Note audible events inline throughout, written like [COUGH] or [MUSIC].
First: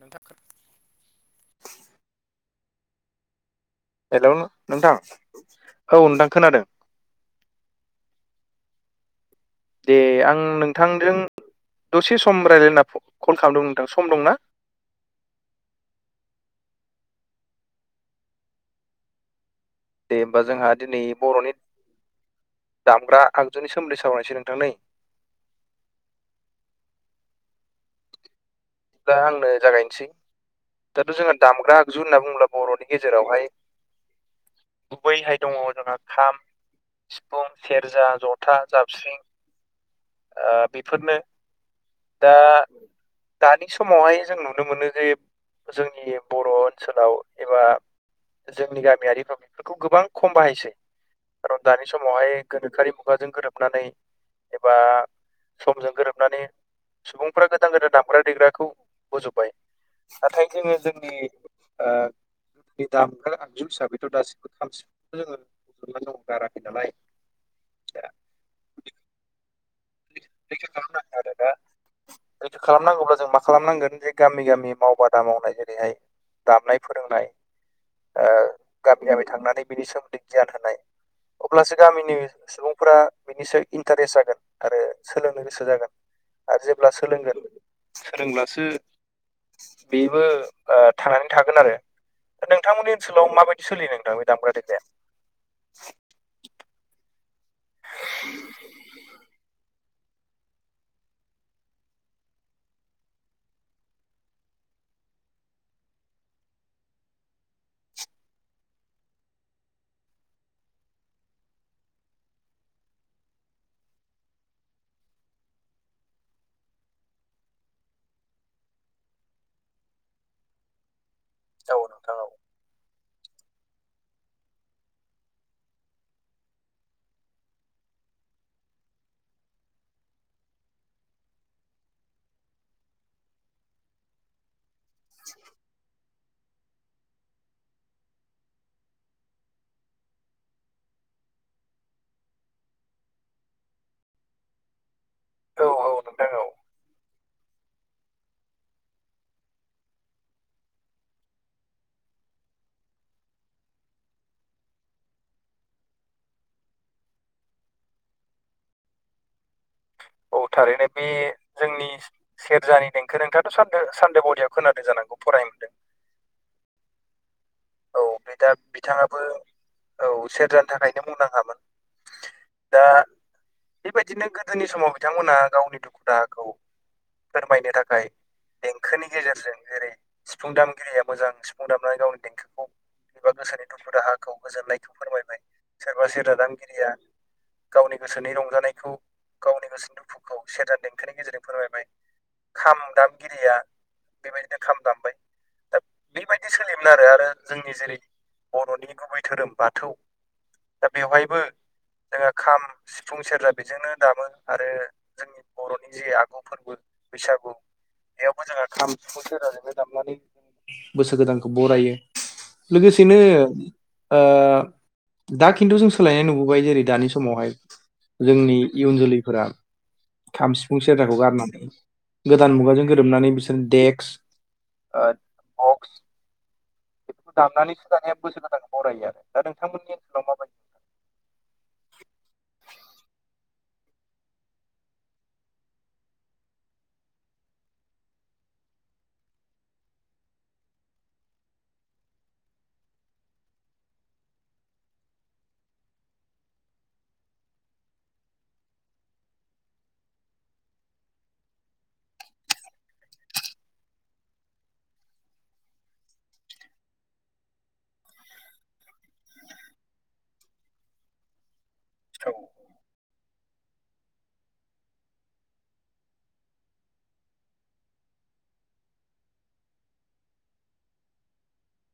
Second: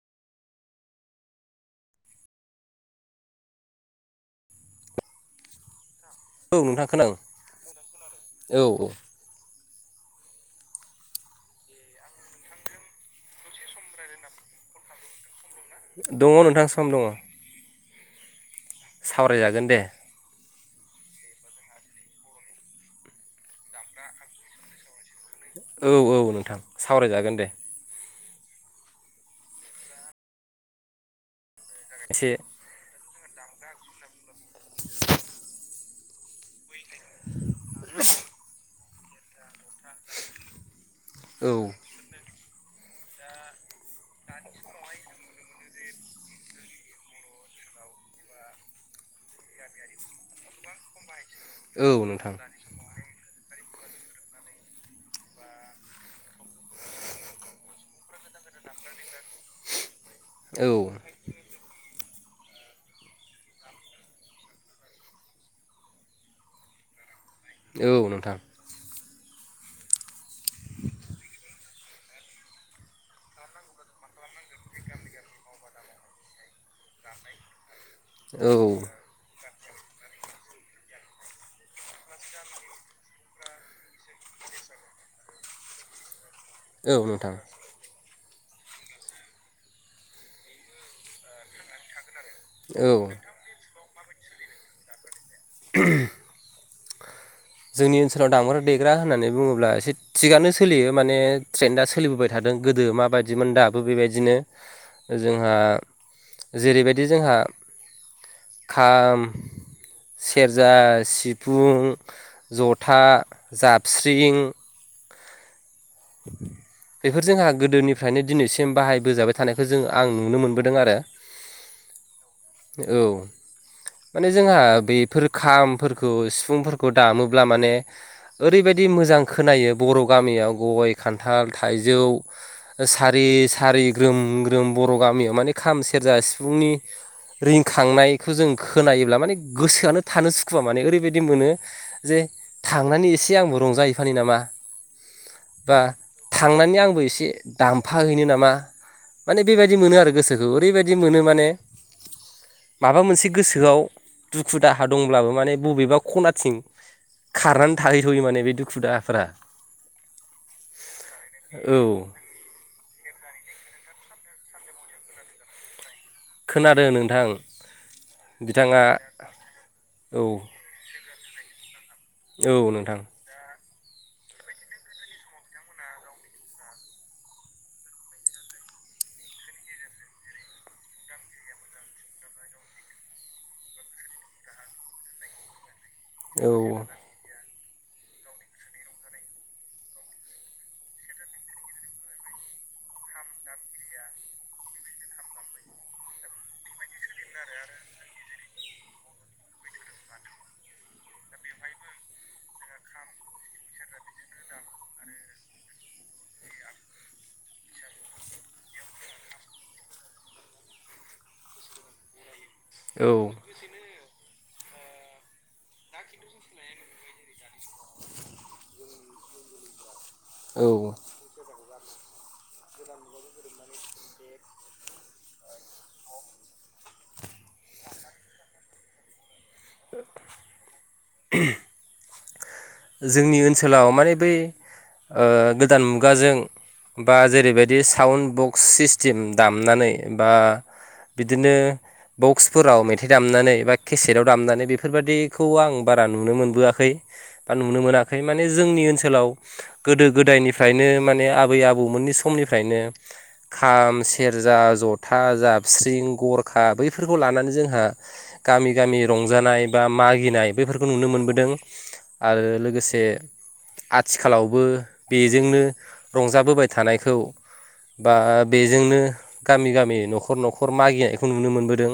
नोंथा [UNINTELLIGIBLE] हेल' नोंथां औ नोंथां। औ खोनादों नोंथां खोनादों औ-औ। दे आं नोंथांजों दसे सम रायलायना कल खालामदों नोंथां सम दंना? दङ नोंथां सम दङ। सावरायजागोन दे। दे होमबा जोंहा दिनै बर'नि दामग्रा आगजुनि सोमोन्दै सावरायनोसै नोंथां नै। औ औ नोंथां सावरायजागोन दे दा आंनो जागायनोसै दाथ' जोंहा दामग्रा आगजु होनना एसे बुंङोब्ला बर'नि गेजेरावहाय गुबैहाय दङ जोंहा खाम सिफुं सेरजा जथा जाबस्रिं ओ बेफोरनो औ दा दानि समावहाय जों नुनो मोनो जे जोंनि बर' ओनसोलाव एबा जोंनि गामियारिफ्रा बेफोरखौ गोबां खम बाहायसै खारन औ दानि नोंथां समावहाय गोनोखोयारि मु मुगाजों गोरोबनानै एबा समजों गोरोबनानै सुबुंफ्रा गोदान-गोदान दामग्रा फेग्राखौ बोजोबबाय नाथाय औ जोङो जोंनि ओ [INAUDIBLE] दामग्रा आगजु हिसाबैथ' दासिमबो खाम सिफुं [INAUDIBLE] जोङो बोजबनानै दं गाराखै नालाय दा औ नोंथां। [UNINTELLIGIBLE] खालामनांगौब्ला जों मा खालामनांगोन जे गामि गामि मावबादा मावनाय जेरैहाय दामनाय फोरोंनाय ओ औ गामि गामि थांनानै बिनि सोमोन्दै गियान होनाय अब्लासो गामिनि सुबुंफोरा बिनि सायाव इन्टारेस्ट जागोन आरो सोलोंनो गोसो जागोन आरो जेब्ला औ नोंथां सोलोंगोन सोलोंब्लासो बेबो ओ थांनानै थागोन आरो औ नोंथांमोननि ओनसोलाव माबायदि सोलियो नोंथां दामग्रा देग्राया [INAUDIBLE] जोंनि ओनसोलाव दामग्रा देग्रा होननानै बुङोब्ला एसे थिगानो सोलियो माने ट्रेनदा सोलिबोबाय थादों गोदो माबायदिमोन दाबो बेबायदिनो जोंहा जेरैबायदि जोंहा खाम सेरजा सिफुं जथा जाबस्रिं [INAUDIBLE] बेफोर जोंहा गोदोनिफ्रायनो दिनैसिम बाहायबोजाबाय थानायखौ जों आं नुनो मोनबोदों आरो औ नोंथां औ औ माने जोंहा बेफोर खामफोरखौ सिफुंफोरखौ दामोब्ला माने ओरैबायदि मोजां खोनायो बर' गामियाव गय खान्थाल थाइजौ सारि सारि ग्रोम बर' गामियाव माने खाम सेरजा सिफुंनि रिंखांनायखौ जों खोनायोब्ला माने गोसोआनो थानो सुखुवा माने ओरैबायदि मोनो जे थांनानै एसे आंबो रंजाहैफानो नामा औ बा औ नोंथां औ थांनानै आंबो इसे दामफाहैैनो नामा माने बेबायदि मोनो आरो गोसोखौ ओरैबायदि मोनो माने माबा मोनसे गोसोआव दुखु-दाहा दंब्लाबो माने बबेबा खनाथिं खारनानै थाहैथ'यो माने बे दुखु-दाहाफ्रा औ थारैनो बे जोंनि औ सेरजानि देंखो नोंथांआथ' सानदो सानदोबादियाव खोनादों जानांगौ फराय मोनदों खोनादों नोंथां औ बे दा बिथाङा बिथाङाबो औ औ सेरजानि थाखायनो मुंदांखामोन औ दा नोंथां बेबायदिनो गोदोनि समाव बिथांमोना गावनि दुखु दाहाखौ फोरमायनो थाखाय देंखोनि गेजेरजों जेरै सिफुं दामगिरिया मोजां सिफुं दामनानै गावनि देंखो एबा गोसोनि दुखु-दाहाखौ गोजोननायखौ फोरमायबाय सोरबा सेरजा औ दामगिरिया गावनि गोसोनि रंजानायखौ गावनि गोसो दुखुखौ सेरजानि देंखोनि गेजेरजों फोरमायबाय खाम दामगिरिया बेबायदिनो खाम दामबाय दा बेबायदि सोलियोमोन आरो आरो जोंनि जेरै बर'नि गुबै धोरोम बाथौ दा बेवहायबो जोङो खाम सिफुं सेरजा बेजोंनो दामो आरो जोंनि बर'नि जे आगु फोरबो बैसागु बेयावबो जोंहा खाम सिफुं सेरजा जोंनो दामनानै बोसोर गोदानखौ बरायो औ लोगोसेनो ओ दा खिन्थु जों सोलायनाय नुबोबाय जेरै दानि समावहाय जोंनि इयुन जोलैफोरा खाम औ सिफुं सेरजाखौ गारनानै गोदान मुगाजों गोरोबनानै बिसोर देक्स ओ बक्स दामनानैसो दानिया बोसोर गोदानखौ बरायो आरो दा नोंथांमोन [INAUDIBLE] जोंनि ओनसोलाव माने बै ओ गोदान मुगाजों बा जेरैबायदि साउन्ड बक्स सिस्टेम दामनानै बा बिदिनो बक्सफोराव मेथाइ दामनानै बा केसेटआव दामनानै बेफोरबादिखौ आं बारा नुनो मोनबोआखै बा नुनो मोनाखै माने जोंनि ओनसोलाव गोदो गोदायनिफ्रायनो माने आबै आबौमोननि समनिफ्रायनो खाम सेरजा जथा जाबस्रिं गरखा बैफोरखौ लानानै जोंहा गामि गामि रंजानाय बा मागिनाय बैफोरखौ नुनो मोनबोदों, औ आरो लोगोसे आथिखालावबो बेजोंनो रंजाबोबाय थानायखौ बा बेजोंनो गामि गामि न'खर न'खर मागिनायखौ नुनो मोनबोदों,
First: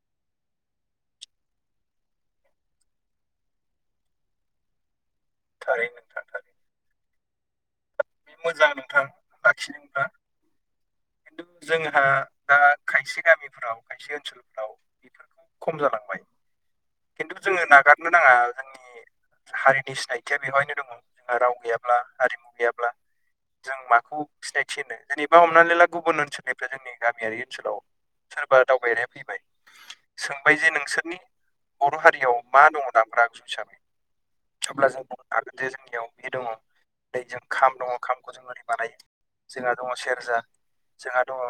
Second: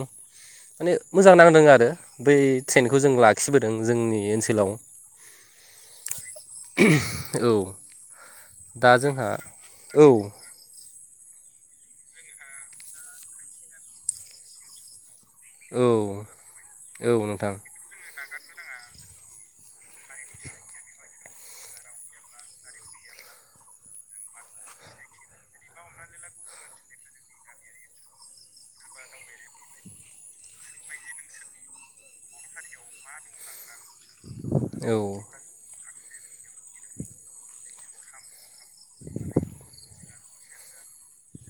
माने मोजां नांदों आरो बै ट्रेनखौ जों लाखिबोदों जोंनि ओनसोलाव, थारै नोंथां [UNINTELLIGIBLE] औ बे मोजां दा नोंथां जोंहा लाखिदोंब्ला औ खिन्थु जोंहा दा खायसे गामिफ्राव खायसे ओनसोलफ्राव बेफोर खम औ जालांबाय औ खिन्थु नोंथां जोङो नागारनो नाङा जोंनि हारिनि सिनायथिया बेवहायनो दङ जोंहा राव गैयाब्ला हारिमु गैयाब्ला, जों माखौ सिनायथि होनो जेनेबा हमनानै ला गुबुन ओनसोलनिफ्राय जोंनि गामियारि ओनसोलाव सोरबा दावबायारिया फैबाय सोंबाय जे नोंसोरनि बर' हारियाव मा दङ दामग्रा आगजु हिसाबै अब्ला औ जों जे जोंनियाव बे दङ [UNINTELLIGIBLE] खाम दङ खामखौ जों ओरै बानाय जोंहा दङ सेरजा, जोंहा दङ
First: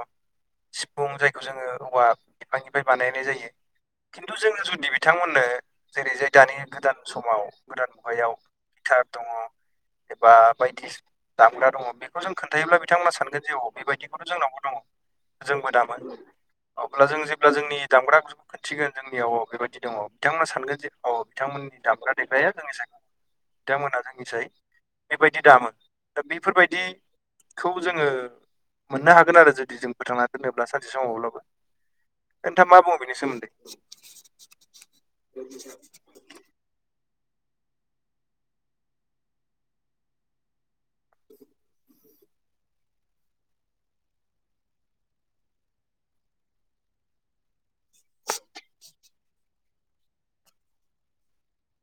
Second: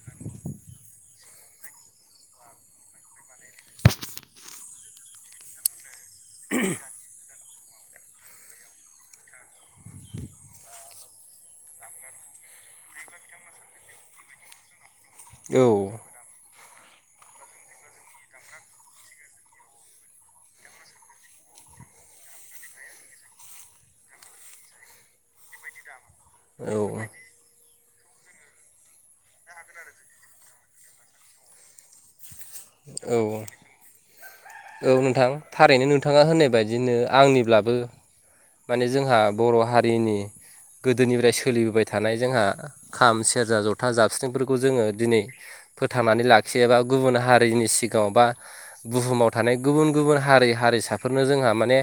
सिफुं जायखौ जोङो औवा बिफांनिफ्राय बानायनाय जायो। खिन्थु जोङो जुदि बिथांमोननो जेरै जाय दानि गोदान समाव, गोदान मुगायाव गिटार दङ, एबा बायदि दामग्रा दङ बेखौ जों खोन्थायोब्ला बिथांमोना सानगोन जे औ बेबायदि जोंनावबो दङ औ जोंबो दामोन अब्ला जों जेब्ला जोंनि दामग्रा आग खोनथिगोन जोंनियाव बेबायदि दङ बिथांमोना सानगोन जे औ बिथांमोननि दामग्रा देग्राया जोंनि [UNINTELLIGIBLE] बिथांमोनहा जोंनिसाय बेबायदि दामो दा औ बेफोरबायदिखौ जोङो, मोननो हागोन आरो जुदि जों फोथांना दोनोब्ला सानसे समावब्लाबो नोंथाङ मा बुङो बेनि औ सोमोन्दै? औ नोंथां थारैनो नोंथाङा होननाय बायदिनो आंनिब्लाबो माने जोंहा बर' हारिनि गोदोनिफ्राय सोलिबोबाय थानाय जोंहा खाम सेरजा जथा जाबस्रिंफोरखौ जोङो दिनै, फोथांनानै लाखियोबा गुबुन हारिनि सिगाङाव बा बुहुमाव थानाय गुबुन गुबुन हारि हारिसाफोरनो जोंहा माने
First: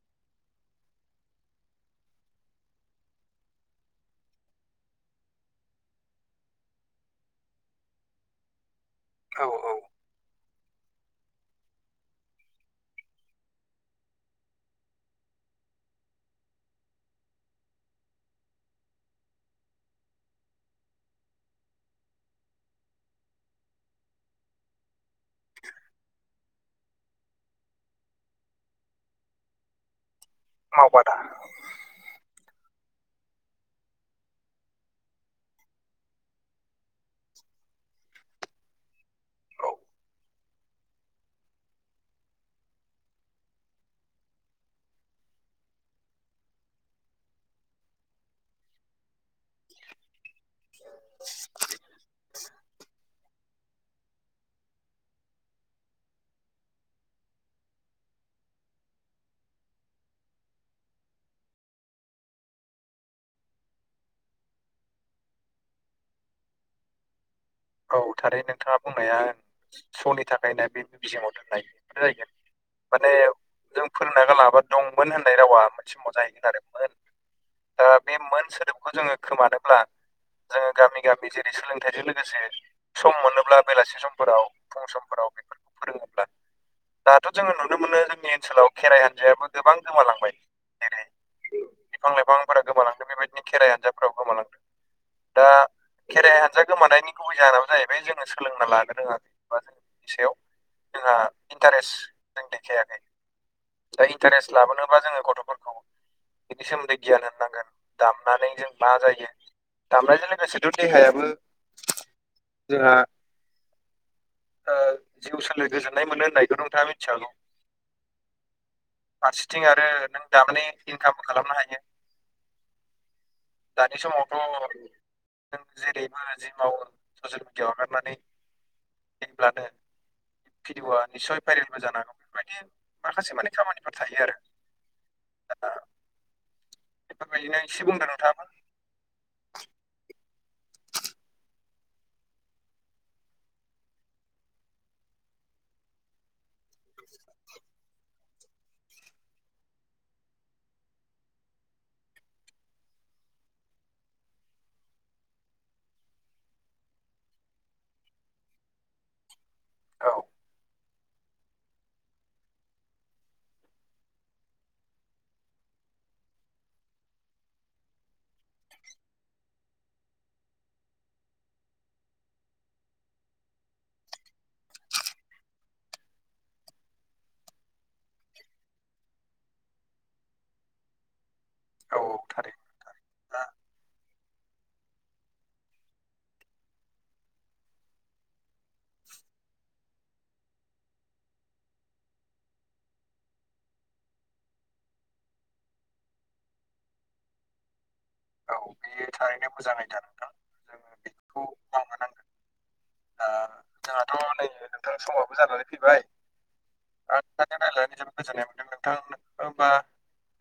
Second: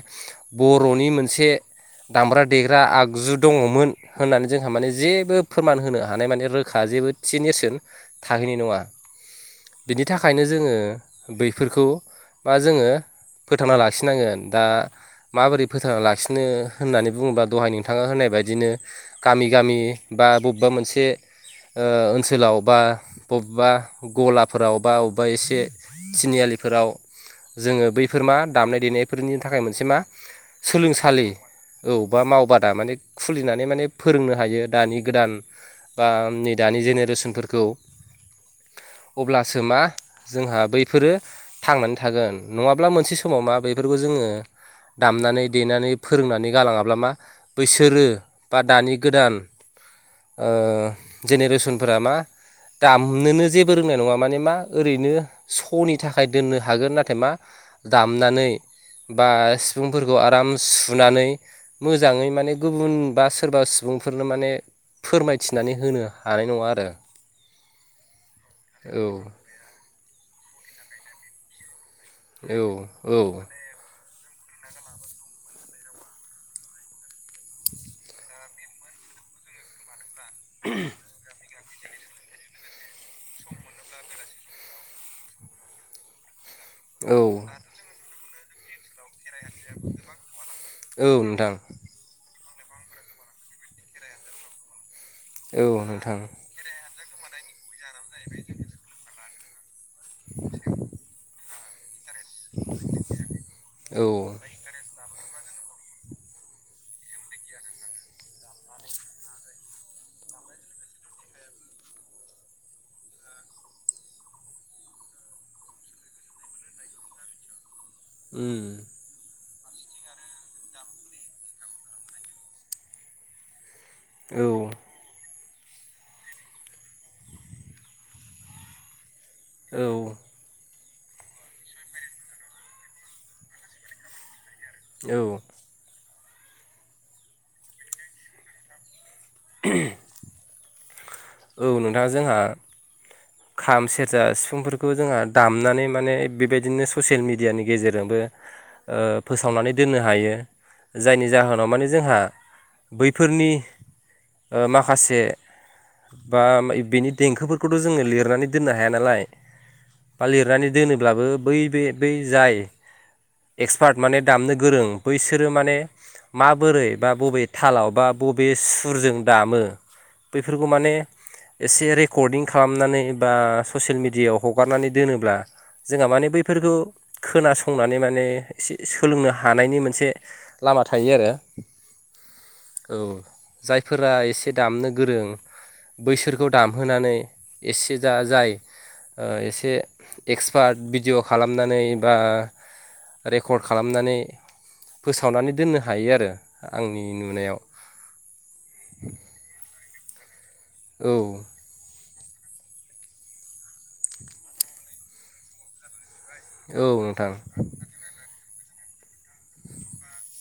बर'नि मोनसे मोनसे दामग्रा देग्रा आगजु दङमोन। होननानै जोंहा माने जेबो फोरमान होनो हानाय माने रोखा जेबो थि नेरसोन थाहैनाय नङा। औ औ। बिनि थाखायनो जोङो बैफोरखौ बा जोङो फोथांना लाखिनांगोन दा माबोरै फोथांना लाखि बांसिनो होननानै बुङोबा दहाय नोंथाङा होननाय बायदिनो गामि गामि बा बबेबा मोनसे ओ ओनसोलाव बा बबेबा गलाफोराव बा अबबा एसे थिनियालिफोराव जोङो बैफोर मा दामनाय देनायफोरनि थाखाय मोनसे मा सोलों सो मावबादा खालि औ बा मावबादा माने खुलिनानै माने फोरोंनो हायो दानि गोदान, बा नै दानि जेनेरेसनफोरखौ, अब्लासो औ मा जोंहा बैफोरो थांनानै थागोन नङाब्ला मोनसे समाव मा बेफोरखौ जोङो दामनानै देनानै, फोरोंनानै गालाङाब्ला मा बैसोरो बा दानि गोदान ओ जेनेरेसनफोरा मा दामनोनो जे फोरोंनाय नङा माने मा ओरैनो स'नि थाखाय दोननो हागोन नाथाय मा, दामनानै बा सिफुंफोरखौ आराम, सुनानै मोजाङै माने गुबुन बा सोरबा सुबुंफोरनो माने फोरमायथिनानै होनो हानाय नङा आरो। औ थारै नोंथाङा बुंनाया स'नि थाखायनो बे मिउजियामाव दोननाय। औ माने, औ औ जों फोरोंना गालाबा दंमोन होननाय रावा मोनसे समाव जाहैगोन आरो। ओ बे मोन सोदोबखौ जोङो खोमानोब्ला जोङो गामि गामि जेरै सोलोंथाइजों लोगोसे, सम मोनोब्ला बेलासि समफोराव फुं समफोराव बेफोरखौ फोरोङोब्ला औ दाथ' जोङो न औ नुनो मोनो जोंनि ओनसोलाव खेराइ हान्जायाबो गोबां गोमालांबाय जेरै नोंथां बिफां लाइफांफोरा गोमालांदों बेबायदिनो खेराइ हान्जाफोराव गोमालांदों दा औ नोंथां खेराइहान्जा दा गोमानायनि गुबै जाहोनानो जाहैबाय जोङो सोलोंना लानो रोङााखै बा जोंनि सायाव जोंहा इन्टारेस्ट जों देखायाखै औ दा उम इन्टारेस्ट लाबोनोबा जोङो गथ'फोरखौ बिनि सोमोन्दै गियान होननांगोन दामनानै जों मा जायो? दामनायजों लोगोसेथ' देहायाबो जोंहा, ओ जिउ सोलेर गोजोन्नाय मोनो होननायखौ नोंथाङा मिथिखागौ। ओम। फारसेथिं आरो नों दाबाने इनकामखौ खालामनो हायो। दानि समावथ' औ नों जेरैबो जिमावो ससियेल मिडियायाव हगारनानै जेब्लानो औ,। भिडिअ'आ निस्सय भाइरेलबो जानो हांगौ बेफोरबायदि माखासे माने खामानिफोर थायो आरो। औ। दा बेफोरबायदिनो एसे बुंदो नोंथांआबो। ग [INAUDIBLE] औ नोंथाङा जोंहा खाम सेरजा सिफुंफोरखौ जोंहा दामनानै माने बेबायदि बिदिनो ससियेल मिडियानि गेजेरजोंबो, ओ फोसावनानै दोननो हायो। जायनि जाहोनाव माने जोंहा, बैफोरनि ओ माखासे, बा बेनि देंखोफोरखौथ' जोङो लिरनानै दोननो हाया नालाय औ बा लिरनानै दोनोब्लाबो बै बे बै जाय, एक्सपार्ट माने दामनो गोरों बैसोरो माने, माबोरै बा बबे थालाव बा बबे सुरजों दामो, बैफोरखौ माने एसे रेकर्डिं खालामनानै, बा ससियेल मिडियाायाव हगारनानै दोनोब्ला, जोंहा माने बैफोरखौ खोनासंनानै माने एसे सोलोंनो हानायनि मोनसे, लामा थायो आरो, औ औ थारैनो औ दा जायफोरा एसे दामनो गोरों, बैसोरखौ दामहोनानै एसे जा जाय ओ एसे, एक्सपार्ट भिडिअ' खालामनानै बा रेकर्ड खालामनानै, फोसावनानै दोननो हायो आरो आंनि नुनायाव,। औ बियो थारैनो मोजां आइडिया नोंथां जोङो औ। बेखौ मावनो नांगोन आ जोंहाथ' नै नोंथां समाबो जानानै फैबाय। औ आाय नोंथां [INAUDIBLE] गोजोननाय मोनदों नोंथां ओ बा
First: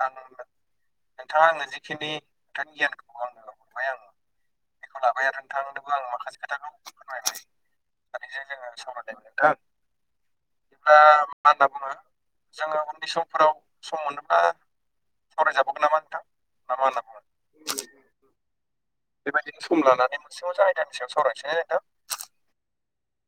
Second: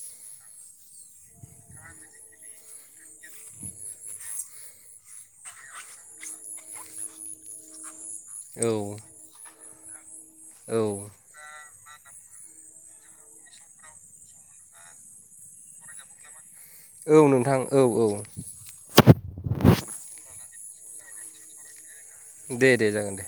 आंनो नोंथाङा आनो जिखिनि थानयाानो बायान [INAUDIBLE] बेखौ लाबाय आरो नोंथांनोबो आं माखासे खोथाखौ फोरमायबाय। सानैजों औ जोङो सावराय लायबाय नोंथां औ बिदिब्ला मा होनना बुङो जोङो उननि समफोराव सम मोनोब्ला सावरायजाबावगोन नामा नोंथां ना मा होनो? औ नोंथां औ औ बेबायदिनो सम लानानै मोनसे मोनसे आयदानि सायाव सावरायसै ना नोंथां। दे -दे जागोन दे।